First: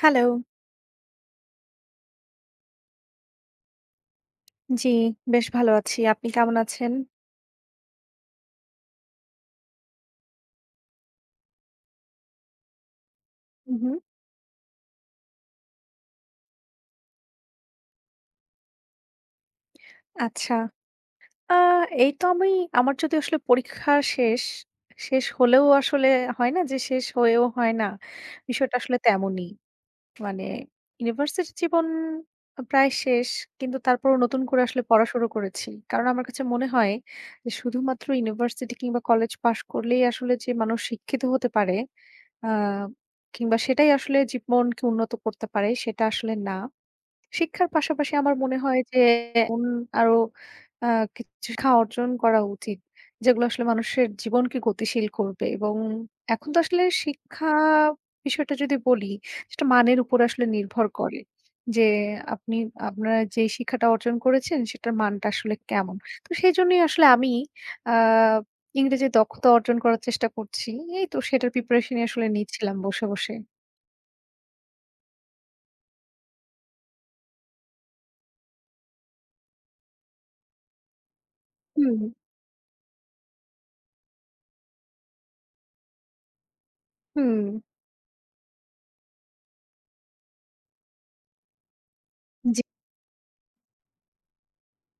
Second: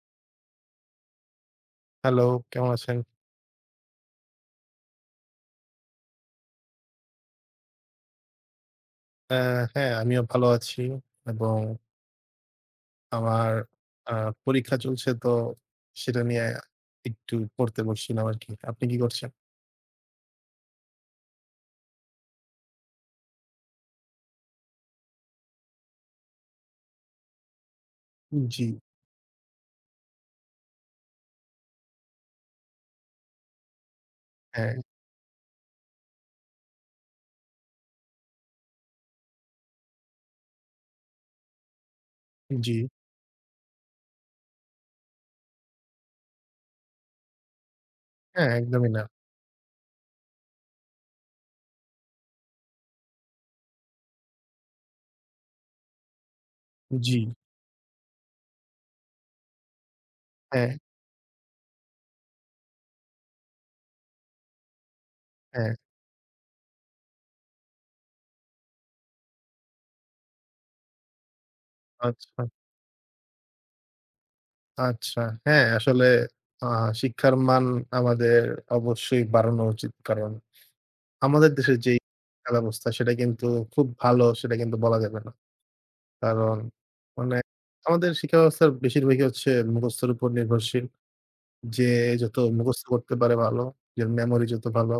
Hello. Hello, কেমন আছেন? জি, বেশ ভালো আছি। আপনি কেমন আছেন? অ্যা হ্যাঁ, আমিও ভালো আছি এবং আমার হু, হু। আ পরীক্ষা চলছে তো সেটা নিয়ে একটু পড়তে বসছিলাম আরকি। আপনি কি করছেন? আচ্ছা। আ এই তো আমি আমার যদি আসলে পরীক্ষা শেষ, শেষ হলেও আসলে হয় না যে শেষ হয়েও হয় না। জি, বিষয়টা আসলে তেমনই। মানে ইউনিভার্সিটি জীবন প্রায় শেষ। কিন্তু তারপরও নতুন করে হ্যাঁ, আসলে পড়া শুরু করেছি। কারণ আমার কাছে মনে হয় যে শুধুমাত্র ইউনিভার্সিটি কিংবা কলেজ পাশ করলেই আসলে যে মানুষ শিক্ষিত হতে পারে আ জি, কিংবা সেটাই আসলে জীবনকে উন্নত করতে পারে সেটা আসলে না। শিক্ষার পাশাপাশি আমার হ্যাঁ, মনে হয় একদমই যে না। এমন আরো আ কিছু শিক্ষা অর্জন করা উচিত। যেগুলো আসলে মানুষের জীবনকে গতিশীল করবে এবং এখন তো আসলে জি, শিক্ষা বিষয়টা যদি বলি, সেটা মানের উপর আসলে হ্যাঁ, নির্ভর করে। যে আপনি আপনারা যে শিক্ষাটা অর্জন করেছেন সেটার মানটা আসলে হ্যাঁ, কেমন? তো সেজন্যই আসলে আমি আ ইংরেজির দক্ষতা অর্জন করার চেষ্টা করছি। এই তো সেটার প্রিপারেশনই আসলে আচ্ছা, নিচ্ছিলাম বসে, বসে। আচ্ছা। হ্যাঁ, আসলে আ শিক্ষার মান আমাদের অবশ্যই বাড়ানো উচিত। কারণ আমাদের দেশের যেই হুম, শিক্ষা ব্যবস্থা সেটা কিন্তু খুব ভালো সেটা কিন্তু বলা যাবে না। কারণ মানে হুম। আমাদের শিক্ষা ব্যবস্থার বেশিরভাগই হচ্ছে মুখস্থের উপর নির্ভরশীল। যে যত জি। মুখস্থ করতে পারে ভালো, যে মেমোরি যত ভালো,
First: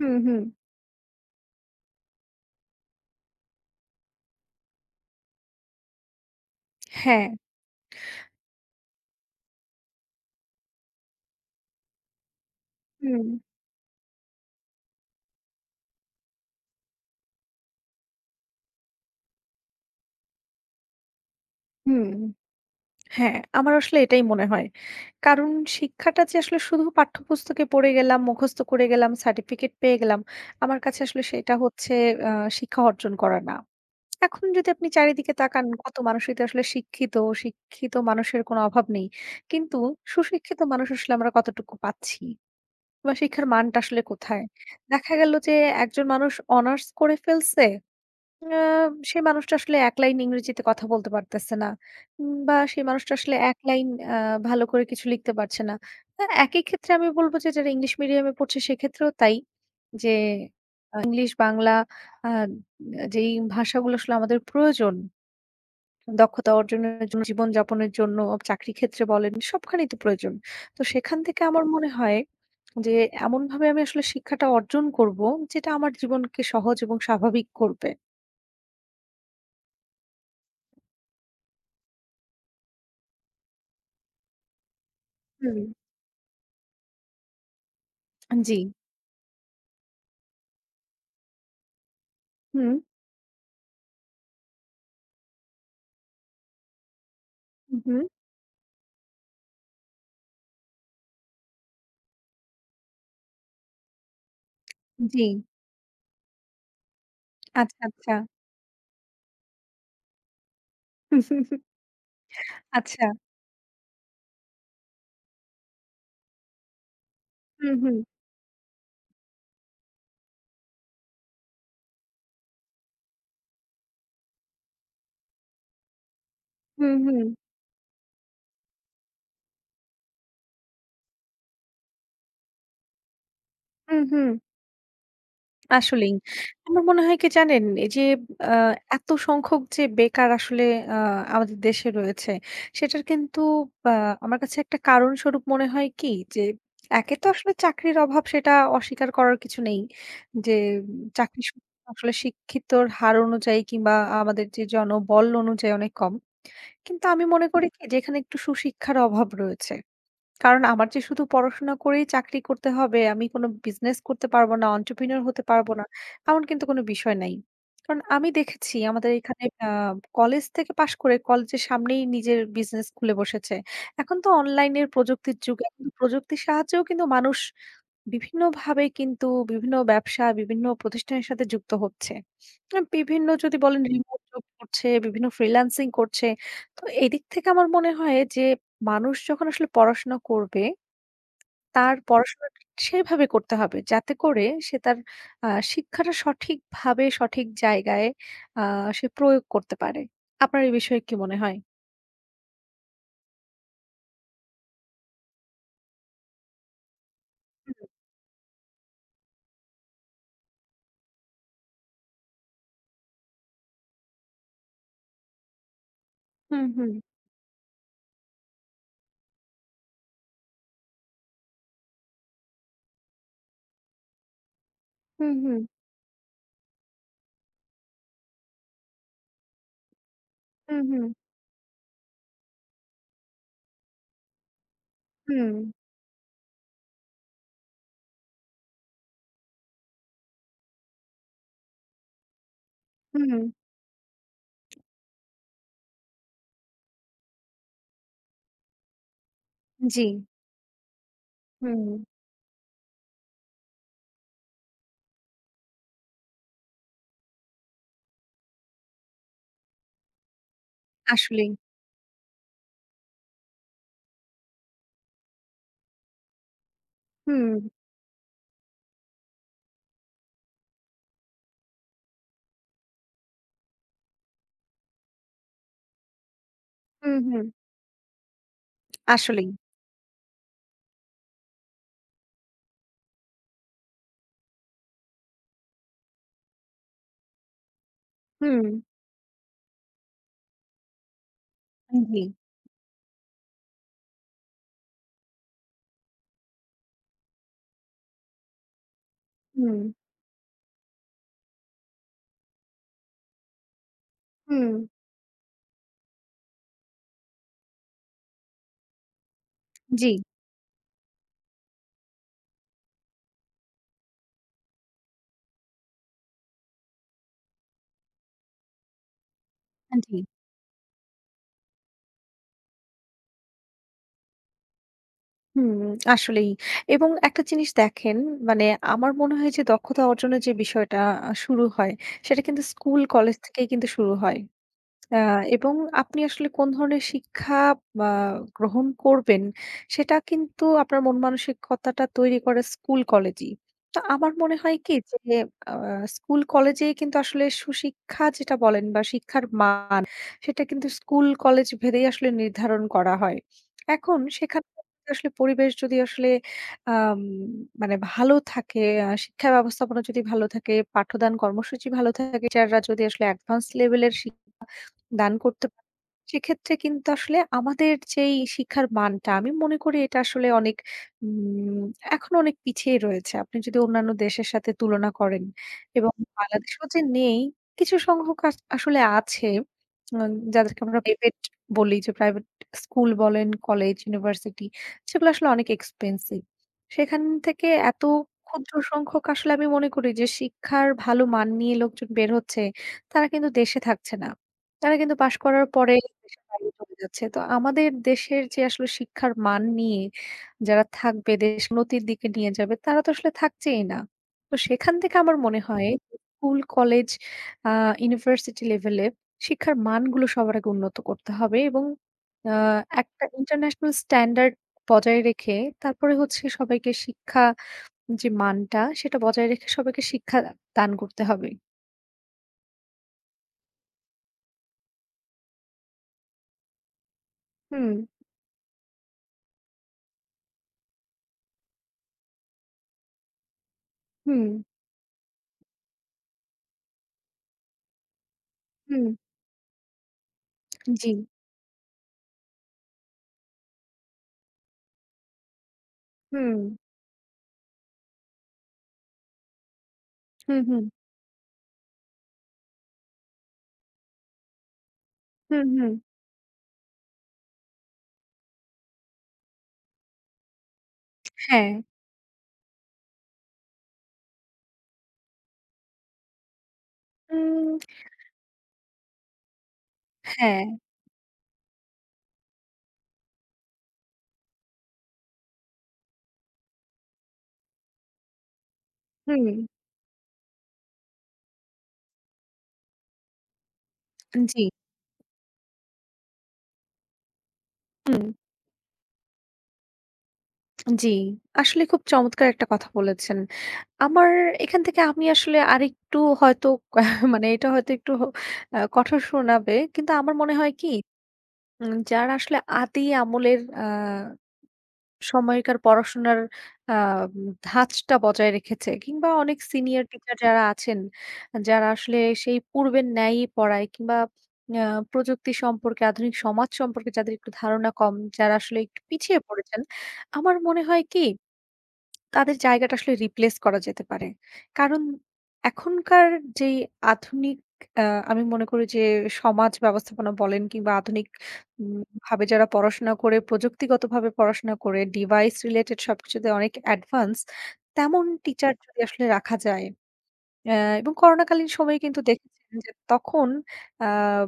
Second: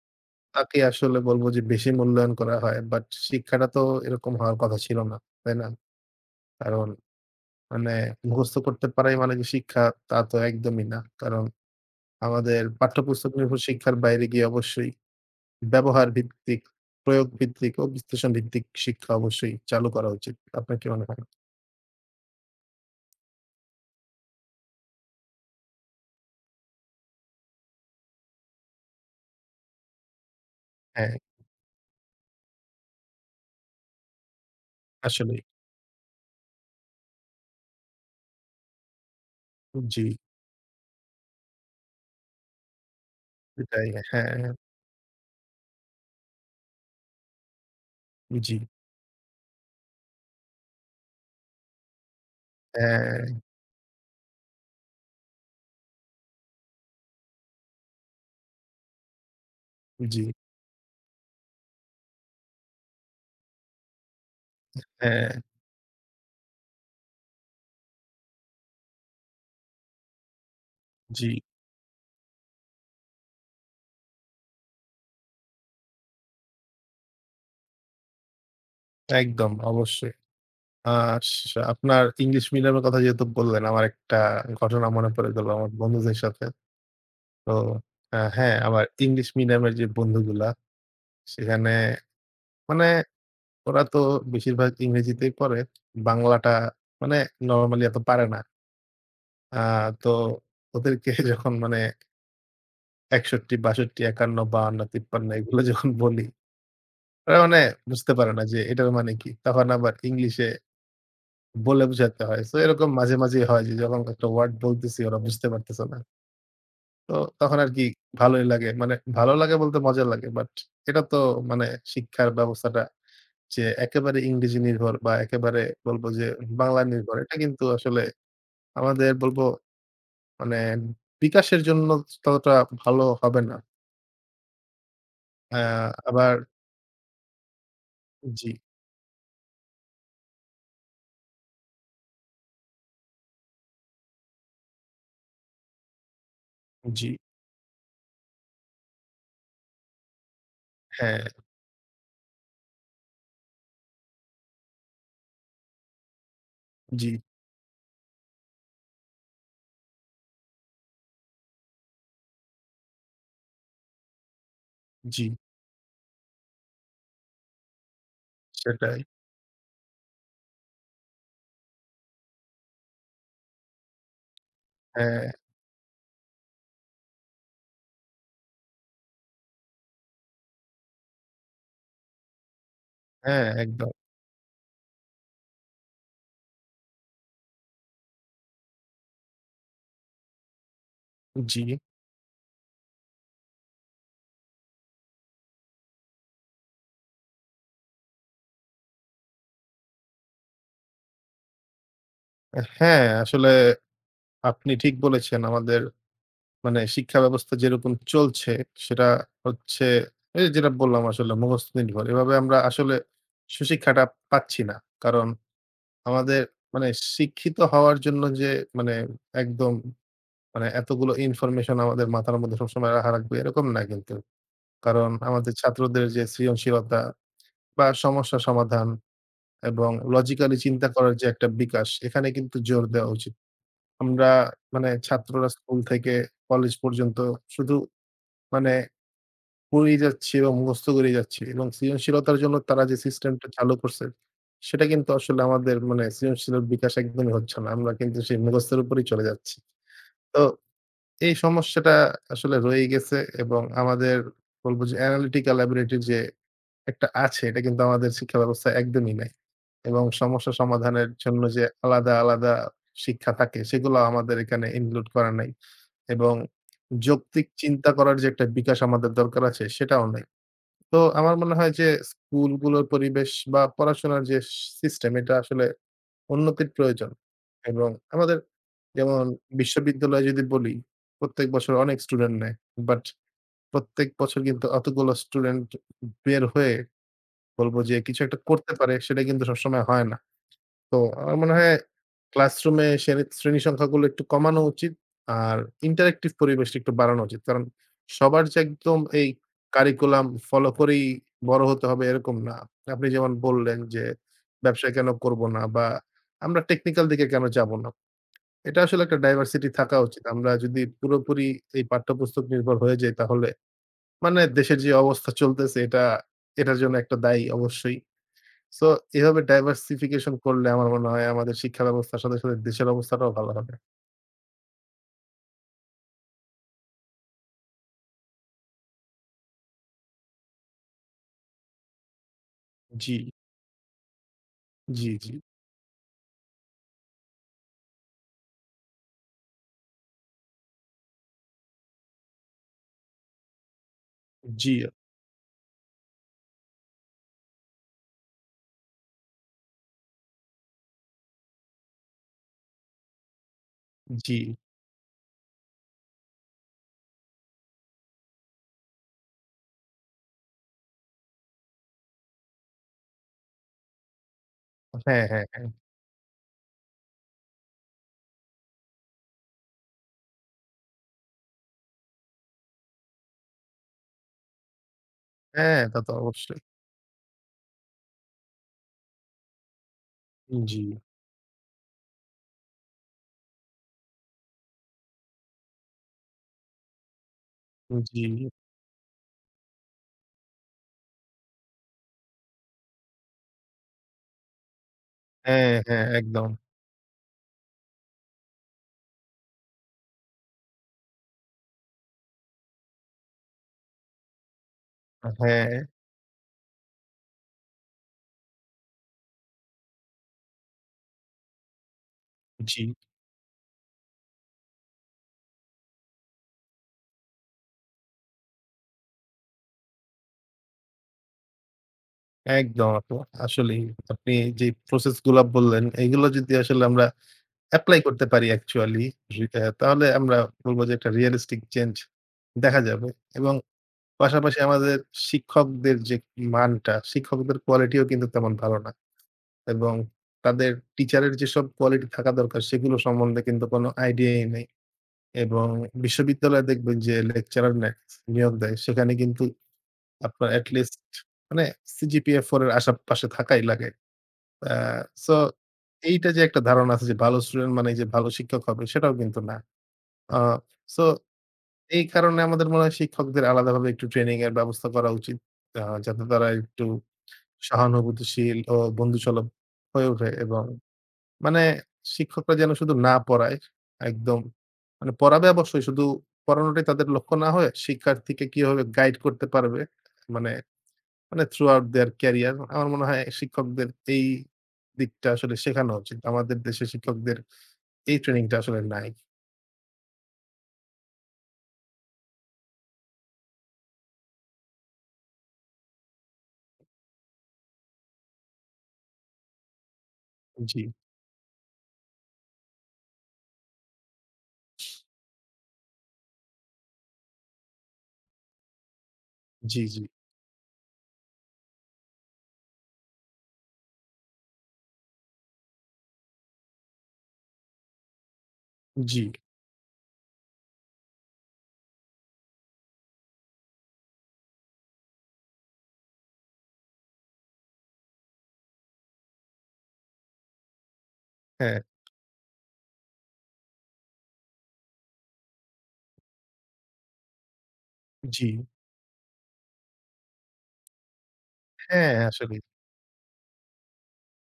হুম, হুম। তাকে আসলে বলব যে বেশি মূল্যায়ন করা হয়। বাট শিক্ষাটা তো এরকম হওয়ার কথা ছিল না, তাই না? কারণ হ্যাঁ। মানে মুখস্থ করতে পারাই মানে যে শিক্ষা তা তো একদমই না। কারণ আমাদের হুম, পাঠ্যপুস্তক নির্ভর শিক্ষার বাইরে গিয়ে অবশ্যই ব্যবহার ভিত্তিক, প্রয়োগ ভিত্তিক ও বিশ্লেষণ ভিত্তিক শিক্ষা অবশ্যই চালু করা উচিত। আপনার কি মনে হয়? হুম। হ্যাঁ, আমার আসলে এটাই মনে হয়। কারণ শিক্ষাটা যে আসলে শুধু পাঠ্যপুস্তকে পড়ে গেলাম, মুখস্থ করে গেলাম, সার্টিফিকেট পেয়ে গেলাম। আমার কাছে হ্যাঁ, আসলে সেটা হচ্ছে আ শিক্ষা অর্জন করা না। এখন যদি আপনি চারিদিকে আসলেই। তাকান কত মানুষই তো আসলে শিক্ষিত, শিক্ষিত মানুষের কোনো অভাব নেই। কিন্তু জি। সুশিক্ষিত মানুষ আসলে আমরা কতটুকু পাচ্ছি? বা শিক্ষার মানটা এটাই। আসলে হ্যাঁ, কোথায়? দেখা গেল যে একজন মানুষ অনার্স করে ফেলছে জি। আ সেই মানুষটা আসলে এক লাইন ইংরেজিতে কথা বলতে পারতেছে না। বা সেই মানুষটা হ্যাঁ, আসলে এক লাইন আ ভালো করে কিছু লিখতে পারছে না। একই ক্ষেত্রে আমি বলব যে যারা ইংলিশ মিডিয়ামে পড়ছে সেক্ষেত্রেও তাই। যে জি। ইংলিশ, বাংলা আ যেই ভাষাগুলো আসলে আমাদের প্রয়োজন হ্যাঁ, দক্ষতা অর্জনের জন্য, জীবনযাপনের জন্য, চাকরির ক্ষেত্রে বলেন সবখানেই তো প্রয়োজন। তো সেখান জি। থেকে আমার মনে হয় যে এমনভাবে আমি আসলে শিক্ষাটা অর্জন করব যেটা আমার জীবনকে সহজ এবং স্বাভাবিক করবে। একদম অবশ্যই। আ স আপনার ইংলিশ মিডিয়ামের কথা যেহেতু বললেন, আমার একটা ঘটনা মনে পড়ে গেল হুম। আমার বন্ধুদের সাথে। তো হ্যাঁ, জি। আমার ইংলিশ মিডিয়ামের যে বন্ধুগুলা, সেখানে হুম, মানে ওরা তো বেশিরভাগ ইংরেজিতেই পড়ে। বাংলাটা মানে হু, নরমালি এত হু। পারে না। আ তো ওদেরকে যখন মানে ৬১, ৬২, ৫১, ৫২, জি। ৫৩ এগুলো যখন বলি ওরা মানে আচ্ছা, বুঝতে আচ্ছা। পারে না যে এটার মানে কি? তখন আবার ইংলিশে বলে বুঝাতে হয়। সো এরকম আচ্ছা। মাঝে, মাঝেই হয় যে যখন একটা ওয়ার্ড বলতেছি ওরা বুঝতে পারতেছে না। তো তখন হুম, আরকি হুম। ভালোই লাগে। মানে ভালো লাগে বলতে মজা লাগে। বাট এটা তো মানে শিক্ষার ব্যবস্থাটা যে একেবারে ইংরেজি নির্ভর বা একেবারে বলবো যে বাংলা হুম, নির্ভর হুম। এটা কিন্তু আসলে আমাদের বলবো মানে বিকাশের জন্য ততটা ভালো হবে না। হুম, হুম। অ্যা আসলেই। আবার আমার মনে হয় কি জানেন? এই যে জি, আ এত সংখ্যক যে বেকার আসলে আ আমাদের দেশে রয়েছে, সেটার কিন্তু আ আমার কাছে একটা কারণস্বরূপ মনে হয় কি? যে জি, একে তো আসলে চাকরির অভাব সেটা অস্বীকার করার কিছু নেই। যে হ্যাঁ, চাকরি সু আসলে শিক্ষিতর হার অনুযায়ী কিংবা আমাদের যে জনবল অনুযায়ী অনেক কম। কিন্তু জি, আমি মনে করি কি যে এখানে একটু সুশিক্ষার অভাব রয়েছে। কারণ আমার যে শুধু পড়াশোনা করেই চাকরি করতে হবে, আমি কোনো বিজনেস করতে পারবো না, entrepreneur জি, হতে পারবো না, এমন কিন্তু কোনো বিষয় নাই। কারণ আমি দেখেছি সেটাই। আমাদের এখানে কলেজ থেকে পাশ করে কলেজের সামনেই নিজের বিজনেস খুলে বসেছে। এখন তো অনলাইনের হ্যাঁ, প্রযুক্তির যুগ। এখন তো প্রযুক্তির সাহায্যেও কিন্তু মানুষ বিভিন্নভাবে কিন্তু বিভিন্ন ব্যবসা, বিভিন্ন প্রতিষ্ঠানের সাথে যুক্ত হচ্ছে। বিভিন্ন হ্যাঁ, যদি বলেন একদম। রিমোট জব করছে, বিভিন্ন ফ্রিল্যান্সিং করছে। তো এদিক থেকে আমার মনে হয় যে মানুষ যখন আসলে পড়াশোনা করবে, জি। তার পড়াশোনা সেভাবে করতে হবে যাতে করে সে তার আ শিক্ষাটা সঠিকভাবে সঠিক জায়গায় আ সে প্রয়োগ করতে পারে। আপনার এই বিষয়ে কি মনে হয়? হ্যাঁ, আসলে আপনি ঠিক বলেছেন। আমাদের মানে শিক্ষা ব্যবস্থা যেরকম চলছে সেটা হচ্ছে এই যেটা বললাম আসলে মুখস্থ নির্ভর। এভাবে আমরা আসলে সুশিক্ষাটা পাচ্ছি না। কারণ আমাদের হুম, মানে হুম, শিক্ষিত হওয়ার জন্য যে মানে একদম মানে এতগুলো ইনফরমেশন আমাদের মাথার মধ্যে সবসময় রাখা লাগবে এরকম না কিন্তু। কারণ হুম, আমাদের হুম, ছাত্রদের যে সৃজনশীলতা বা সমস্যা সমাধান এবং লজিক্যালি হুম, চিন্তা হুম, করার যে একটা বিকাশ এখানে কিন্তু জোর দেওয়া উচিত। আমরা মানে ছাত্ররা হুম, স্কুল থেকে কলেজ পর্যন্ত শুধু মানে পড়েই যাচ্ছি এবং মুখস্থ করেই যাচ্ছি এবং সৃজনশীলতার জন্য তারা যে হুম, হুম, সিস্টেমটা চালু করছে, সেটা কিন্তু আসলে আমাদের মানে সৃজনশীল বিকাশ একদমই হচ্ছে না। আমরা কিন্তু সেই মুখস্থের উপরেই চলে যাচ্ছি। জি, তো এই হুম, সমস্যাটা আসলে রয়েই গেছে এবং আমাদের বলবো যে analytical ability যে একটা আছে, এটা কিন্তু আমাদের শিক্ষা ব্যবস্থায় একদমই নাই। এবং সমস্যা সমাধানের জন্য আসলেই, যে আলাদা, আলাদা শিক্ষা থাকে, সেগুলো আমাদের এখানে include করা নাই। এবং যৌক্তিক হুম। চিন্তা করার যে একটা বিকাশ আমাদের দরকার আছে সেটাও নাই। তো আমার মনে হয় যে স্কুলগুলোর পরিবেশ বা পড়াশোনার যে সিস্টেম এটা আসলে উন্নতির প্রয়োজন। হুম, হুম। এবং আমাদের যেমন আসলেই। বিশ্ববিদ্যালয়ে যদি বলি, প্রত্যেক বছর অনেক স্টুডেন্ট নেয়। বাট প্রত্যেক বছর কিন্তু অতগুলো স্টুডেন্ট বের হয়ে বলব যে কিছু একটা হুম, করতে পারে সেটা কিন্তু সবসময় হয় না। তো আমার মনে হয় জি। ক্লাসরুমে শ্রেণী শ্রেণী সংখ্যাগুলো একটু কমানো উচিত। আর ইন্টারেক্টিভ পরিবেশটা একটু বাড়ানো উচিত। কারণ সবার যে একদম এই হুম, কারিকুলাম ফলো করেই বড় হতে হবে এরকম না। আপনি যেমন বললেন যে, হুম, ব্যবসা কেন করব না বা আমরা টেকনিক্যাল দিকে কেন যাব না? এটা আসলে একটা ডাইভার্সিটি থাকা জি, উচিত। আমরা যদি পুরোপুরি এই পাঠ্যপুস্তক নির্ভর হয়ে যাই তাহলে মানে দেশের যে অবস্থা চলতেছে এটা এটার জন্য একটা দায়ী অবশ্যই। সো এভাবে জি। ডাইভার্সিফিকেশন করলে আমার মনে হয় আমাদের শিক্ষা ব্যবস্থার সাথে, সাথে দেশের অবস্থাটাও ভালো হবে। হুম, আসলেই। এবং একটা জিনিস দেখেন মানে আমার মনে হয় যে দক্ষতা অর্জনের যে বিষয়টা শুরু হয় সেটা কিন্তু স্কুল, জি, কলেজ থেকেই কিন্তু শুরু হয়। জি, আ জি। এবং আপনি আসলে কোন ধরনের শিক্ষা বা গ্রহণ করবেন, সেটা কিন্তু আপনার মন মানসিকতাটা তৈরি করে স্কুল, কলেজই। তো আমার মনে জি, হয় কি যে আ স্কুল, কলেজেই কিন্তু আসলে সুশিক্ষা যেটা বলেন বা শিক্ষার মান, সেটা কিন্তু স্কুল, কলেজ ভেদেই আসলে নির্ধারণ করা হয়। এখন জি। সেখানে আসলে পরিবেশ যদি আসলে আম মানে ভালো থাকে, শিক্ষা ব্যবস্থাপনা যদি ভালো থাকে, পাঠদান কর্মসূচি ভালো থাকে, টিচাররা যদি আসলে অ্যাডভান্স লেভেলের শিক্ষা হ্যাঁ, দান হ্যাঁ, করতে হ্যাঁ। পারে। সেক্ষেত্রে কিন্তু আসলে আমাদের যেই শিক্ষার মানটা আমি মনে করি এটা আসলে অনেক উম এখনো অনেক পিছিয়ে রয়েছে। আপনি যদি অন্যান্য দেশের সাথে তুলনা করেন হ্যাঁ, তা তো এবং অবশ্যই। বাংলাদেশেও যে নেই কিছু সংখ্যক আসলে আছে জি, যাদেরকে আমরা প্রাইভেট বলি যে প্রাইভেট স্কুল বলেন, কলেজ, ইউনিভার্সিটি সেগুলো আসলে অনেক এক্সপেন্সিভ। সেখান থেকে এত জি। ক্ষুদ্র সংখ্যক আসলে আমি মনে করি যে শিক্ষার ভালো মান নিয়ে লোকজন বের হচ্ছে, তারা কিন্তু দেশে থাকছে না। তারা কিন্তু পাশ করার হ্যাঁ, পরে হ্যাঁ, দেশের একদম। বাইরে চলে যাচ্ছে। তো আমাদের দেশের যে আসলে শিক্ষার মান নিয়ে যারা থাকবে, দেশ উন্নতির দিকে নিয়ে যাবে, তারা তো আসলে থাকছেই না। তো সেখান থেকে আমার মনে হ্যাঁ, হয় স্কুল, কলেজ, আ ইউনিভার্সিটি লেভেলে শিক্ষার মানগুলো সবার আগে উন্নত করতে হবে এবং আ জি। একটা ইন্টারন্যাশনাল স্ট্যান্ডার্ড বজায় রেখে তারপরে হচ্ছে সবাইকে শিক্ষা যে মানটা সেটা বজায় রেখে সবাইকে শিক্ষা দান করতে হবে। একদম আপু। আসলেই আপনি যে প্রসেস গুলা বললেন, এগুলো যদি আসলে আমরা হুম, এপ্লাই করতে পারি অ্যাকচুয়ালি, রি অ্যা তাহলে আমরা বলব যে একটা রিয়ালিস্টিক চেঞ্জ দেখা যাবে এবং হুম, পাশাপাশি আমাদের শিক্ষকদের যে মানটা, শিক্ষকদের কোয়ালিটিও কিন্তু তেমন ভালো না। হুম, এবং তাদের জি। টিচারের যেসব কোয়ালিটি থাকা দরকার সেগুলো সম্বন্ধে কিন্তু কোনো আইডিয়াই নেই। এবং হুম। বিশ্ববিদ্যালয়ে দেখবেন যে লেকচারার নেয় নিয়োগ দেয় সেখানে কিন্তু আপনার হুম, হুম। এটলিস্ট মানে সিজিপিএ 4 এর আশেপাশে থাকাই লাগে। আ সো হুম, হুম। এইটা যে একটা ধারণা আছে যে ভালো স্টুডেন্ট মানেই যে ভালো শিক্ষক হবে সেটাও কিন্তু না। আ সো হ্যাঁ। এই কারণে আমাদের মনে হয় শিক্ষকদের আলাদাভাবে একটু ট্রেনিং এর ব্যবস্থা করা উচিত। যাতে তারা একটু উম সহানুভূতিশীল ও বন্ধুসুলভ হয়ে ওঠে এবং হ্যাঁ। মানে শিক্ষকরা যেন শুধু না পড়ায়, একদম মানে পড়াবে অবশ্যই শুধু পড়ানোটাই তাদের লক্ষ্য না হয়ে শিক্ষার্থীকে কিভাবে গাইড হুম। করতে পারবে মানে, মানে থ্রু আউট দেয়ার ক্যারিয়ার। আমার মনে হয় শিক্ষকদের এই জি। দিকটা আসলে শেখানো উচিত। আমাদের দেশে শিক্ষকদের এই হুম। ট্রেনিংটা আসলে নাই। জি। আসলে খুব চমৎকার একটা কথা বলেছেন। আমার এখান থেকে আমি আসলে আরেকটু হয়তো মানে এটা হয়তো একটু কঠোর শোনাবে। কিন্তু আমার মনে হয় জি, কি যারা আসলে আদি আমলের সময়কার পড়াশোনার আ ধাঁচটা বজায় রেখেছে কিংবা অনেক জি, জি, সিনিয়র টিচার যারা আছেন, যারা আসলে সেই পূর্বের ন্যায়ই পড়ায় কিংবা আ প্রযুক্তি সম্পর্কে, আধুনিক সমাজ সম্পর্কে যাদের একটু ধারণা কম, যারা আসলে একটু জি, পিছিয়ে পড়েছেন। আমার মনে হয় কি তাদের জায়গাটা আসলে রিপ্লেস করা যেতে পারে। কারণ এখনকার যেই আধুনিক আ আমি মনে করি যে সমাজ ব্যবস্থাপনা বলেন কিংবা আধুনিক হ্যাঁ, ভাবে যারা পড়াশোনা করে, প্রযুক্তিগতভাবে পড়াশোনা করে ডিভাইস রিলেটেড সবকিছুতে অনেক অ্যাডভান্স, তেমন জি, টিচার যদি আসলে রাখা যায় অ্যা এবং করোনাকালীন সময়ে হ্যাঁ কিন্তু আসলে। দেখেছেন যে তখন আ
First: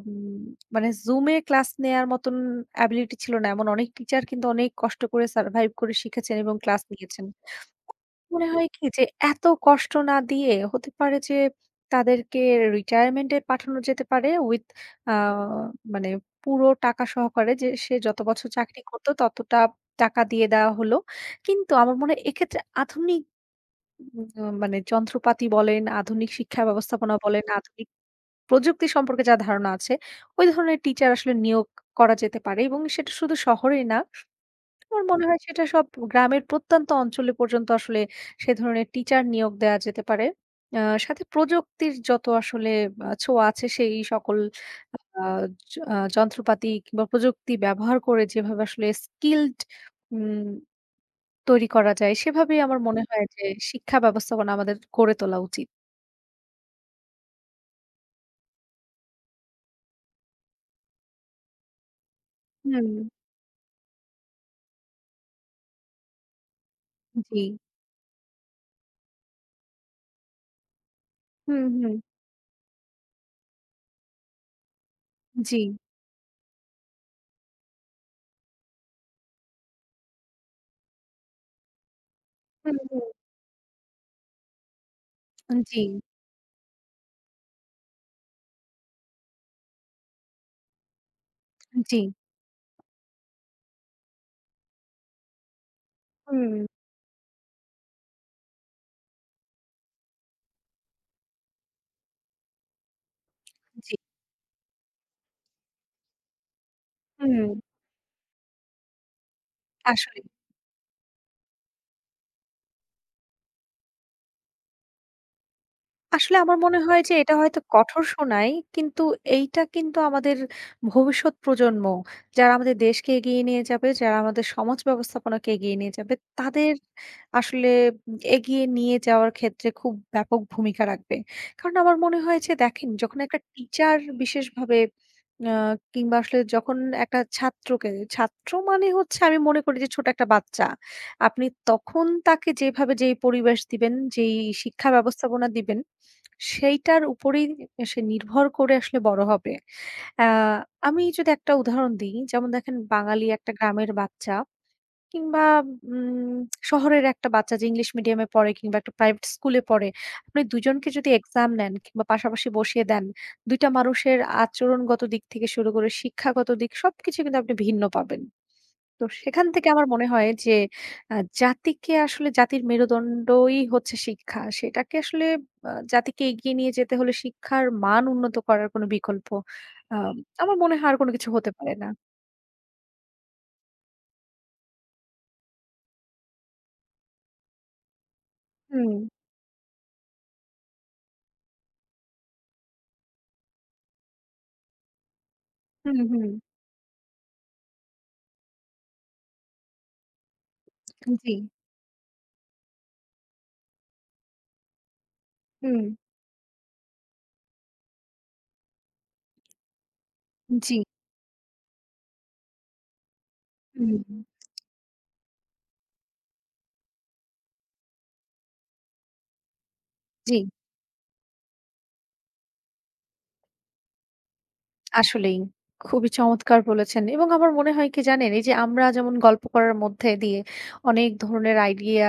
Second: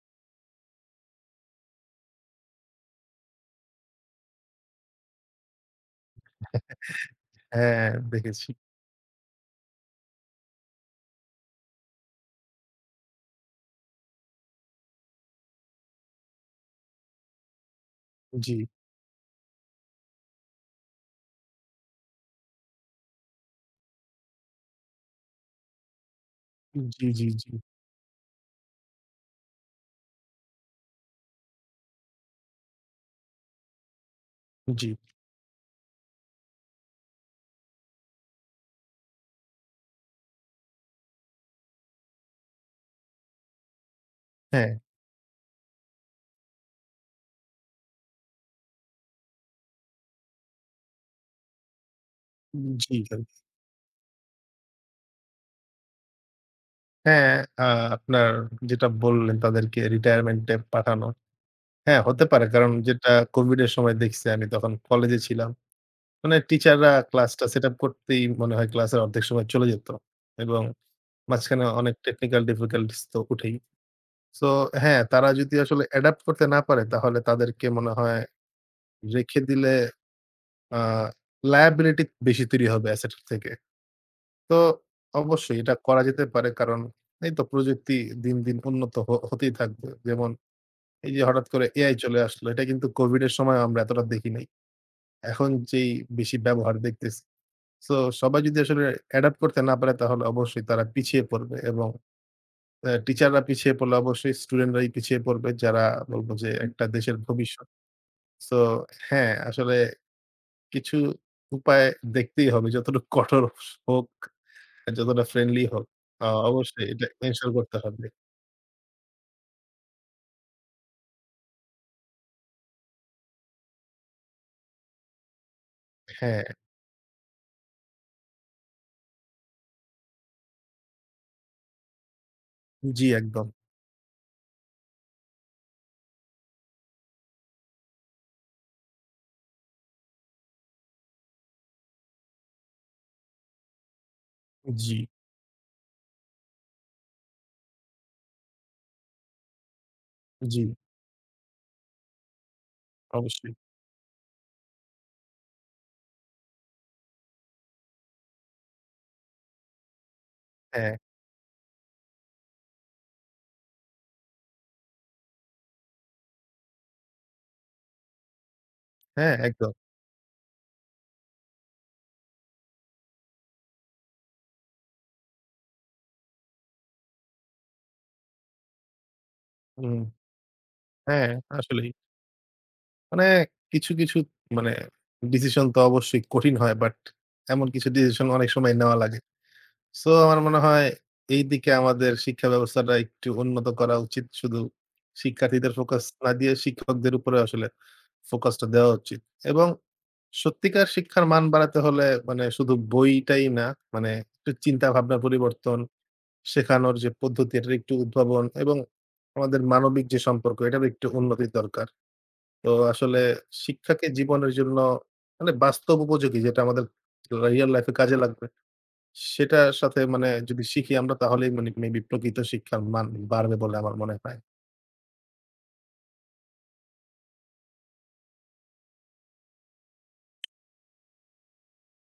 উম মানে Zoom এ ক্লাস নেয়ার মতন অ্যাবিলিটি ছিল না। এমন অনেক টিচার কিন্তু অনেক কষ্ট করে সারভাইভ করে শিখেছেন এবং ক্লাস নিয়েছেন। হ্যাঁ, দেখেছি। মনে হয় কি যে এত কষ্ট না দিয়ে হতে পারে যে তাদেরকে রিটায়ারমেন্ট এ পাঠানো যেতে পারে উইথ আ মানে পুরো টাকা সহকারে যে সে যত বছর জি, চাকরি করত ততটা টাকা দিয়ে দেওয়া হলো। কিন্তু আমার মনে হয় এক্ষেত্রে আধুনিক মানে যন্ত্রপাতি বলেন, আধুনিক শিক্ষা জি, ব্যবস্থাপনা জি, বলেন, জি, আধুনিক প্রযুক্তি সম্পর্কে যা ধারণা আছে, ওই ধরনের টিচার আসলে নিয়োগ করা যেতে পারে এবং সেটা শুধু শহরেই না জি। আমার মনে হয় সেটা সব গ্রামের প্রত্যন্ত অঞ্চলে পর্যন্ত আসলে সে ধরনের টিচার নিয়োগ দেয়া যেতে পারে। আ সাথে প্রযুক্তির যত আসলে ছোঁয়া আছে সেই সকল হ্যাঁ, আ যন্ত্রপাতি কিংবা প্রযুক্তি ব্যবহার করে যেভাবে আসলে স্কিলড উম তৈরি করা যায় সেভাবেই আমার জি মনে ভাই। হয় যে শিক্ষা ব্যবস্থাপনা আমাদের গড়ে তোলা উচিত। হ্যাঁ, আ আপনার যেটা বললেন তাদেরকে রিটায়ারমেন্টে পাঠানো। হ্যাঁ, হতে পারে। কারণ হুম, যেটা কোভিড এর সময় দেখছি আমি তখন কলেজে ছিলাম। মানে টিচাররা জি। ক্লাসটা সেটআপ করতেই মনে হয় ক্লাসের অর্ধেক সময় চলে যেত। এবং মাঝখানে হুম, অনেক হুম। টেকনিক্যাল ডিফিকাল্টিজ তো উঠেই। সো হ্যাঁ, তারা যদি জি। আসলে অ্যাডাপ্ট করতে না পারে তাহলে তাদেরকে মনে হয় রেখে দিলে আ লায়াবিলিটি বেশি তৈরি হুম, হবে হুম। অ্যাসেট থেকে। তো অবশ্যই এটা জি, করা যেতে পারে। কারণ এই তো প্রযুক্তি দিন, দিন উন্নত হতেই থাকবে। যেমন এই যে হঠাৎ করে এআই জি। চলে আসলো। এটা কিন্তু COVID এর সময় আমরা এতটা দেখি নাই। এখন যেই বেশি হুম, ব্যবহার দেখতেছি। সো সবাই যদি আসলে অ্যাডাপ্ট করতে না পারে তাহলে অবশ্যই তারা পিছিয়ে পড়বে এবং টিচাররা পিছিয়ে জি। পড়লে অবশ্যই স্টুডেন্টরাই পিছিয়ে পড়বে। যারা বলব যে হুম। একটা দেশের হুম, ভবিষ্যৎ। সো হ্যাঁ, আসলে আসলেই। কিছু উপায় দেখতেই হবে যতটুকু কঠোর হোক। যতটা ফ্রেন্ডলি হোক, আসলে আমার মনে অবশ্যই হয় এটা যে এটা এনশিওর হয়তো করতে কঠোর হবে। শোনায়, কিন্তু এইটা কিন্তু আমাদের ভবিষ্যৎ প্রজন্ম যারা আমাদের দেশকে এগিয়ে নিয়ে যাবে, যারা আমাদের সমাজ ব্যবস্থাপনাকে এগিয়ে নিয়ে যাবে, হ্যাঁ, তাদের আসলে এগিয়ে নিয়ে যাওয়ার ক্ষেত্রে খুব ব্যাপক ভূমিকা রাখবে। কারণ আমার মনে হয় যে দেখেন জি যখন একটা একদম। টিচার বিশেষভাবে আ কিংবা আসলে যখন একটা ছাত্রকে, ছাত্র মানে হচ্ছে আমি মনে করি যে ছোট একটা বাচ্চা। আপনি তখন তাকে যেভাবে যেই পরিবেশ দিবেন, যেই শিক্ষা জি, ব্যবস্থাপনা দিবেন সেইটার উপরেই সে নির্ভর করে আসলে বড় হবে। আ জি, আমি যদি একটা উদাহরণ দিই, যেমন দেখেন বাঙালি একটা অবশ্যই। গ্রামের বাচ্চা কিংবা উম শহরের একটা বাচ্চা যে ইংলিশ মিডিয়ামে পড়ে কিংবা একটা প্রাইভেট স্কুলে পড়ে, আপনি ২ জনকে হ্যাঁ, যদি এক্সাম নেন কিংবা পাশাপাশি বসিয়ে দেন, ২ টা মানুষের আচরণগত দিক থেকে শুরু করে শিক্ষাগত দিক সবকিছু কিন্তু আপনি ভিন্ন পাবেন। তো হ্যাঁ সেখান থেকে একদম। আমার মনে হয় যে আ জাতিকে আসলে জাতির মেরুদণ্ডই হচ্ছে শিক্ষা। সেটাকে আসলে জাতিকে এগিয়ে নিয়ে যেতে হলে শিক্ষার মান উন্নত করার কোনো বিকল্প আ হুম, আমার মনে হয় আর কোনো হ্যাঁ কিছু হতে পারে না। আসলেই। মানে কিছু, কিছু মানে ডিসিশন তো অবশ্যই কঠিন হয় বাট এমন কিছু ডিসিশন অনেক সময় হুম, নেওয়া লাগে। সো আমার মনে হয় এই দিকে আমাদের শিক্ষা ব্যবস্থাটা একটু উন্নত করা উচিত। শুধু শিক্ষার্থীদের হুম, ফোকাস হুম। না দিয়ে শিক্ষকদের উপরে আসলে ফোকাসটা দেওয়া উচিত এবং সত্যিকার শিক্ষার জি, মান বাড়াতে হলে মানে শুধু বইটাই না, মানে একটু চিন্তা ভাবনা পরিবর্তন, হুম, শেখানোর যে পদ্ধতি এটার একটু উদ্ভাবন এবং আমাদের মানবিক যে সম্পর্ক জি, এটার একটু উন্নতির দরকার। তো আসলে হুম, শিক্ষাকে জীবনের জন্য মানে বাস্তব উপযোগী যেটা আমাদের রিয়াল লাইফ এ কাজে লাগবে। সেটার সাথে মানে জি। যদি শিখি আমরা তাহলেই মানে মেবি প্রকৃত শিক্ষার মান বাড়বে বলে আমার মনে হয়। আসলেই। খুবই চমৎকার বলেছেন এবং আমার মনে হয় কি জানেন? এই যে আমরা যেমন গল্প করার মধ্যে দিয়ে অনেক ধরনের আইডিয়া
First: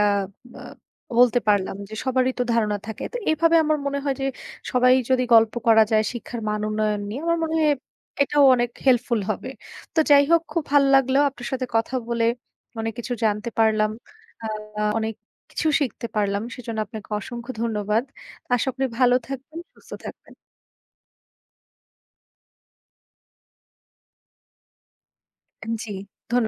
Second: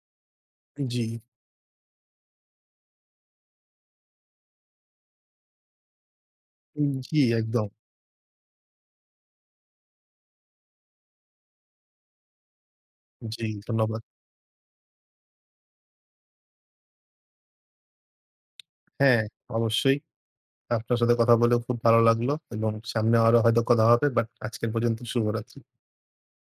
বা জি, বলতে পারলাম যে সবারই তো ধারণা থাকে। তো এভাবে আমার মনে হয় যে সবাই যদি গল্প করা যায় শিক্ষার মান উন্নয়ন জি নিয়ে, আমার মনে একদম। হয় এটাও অনেক হেল্পফুল হবে। তো যাই হোক খুব ভাল লাগলো আপনার সাথে কথা বলে। অনেক কিছু জি জানতে পারলাম। ধন্যবাদ। আ অনেক কিছু শিখতে পারলাম। সেজন্য আপনাকে অসংখ্য ধন্যবাদ। আশা করি ভালো হ্যাঁ, থাকবেন, সুস্থ অবশ্যই। থাকবেন। আপনার সাথে কথা বলেও খুব ভালো লাগলো এবং সামনে আরো হয়তো কথা হবে। বাট আজকের পর্যন্ত শুভরাত্রি। জি, ধন্য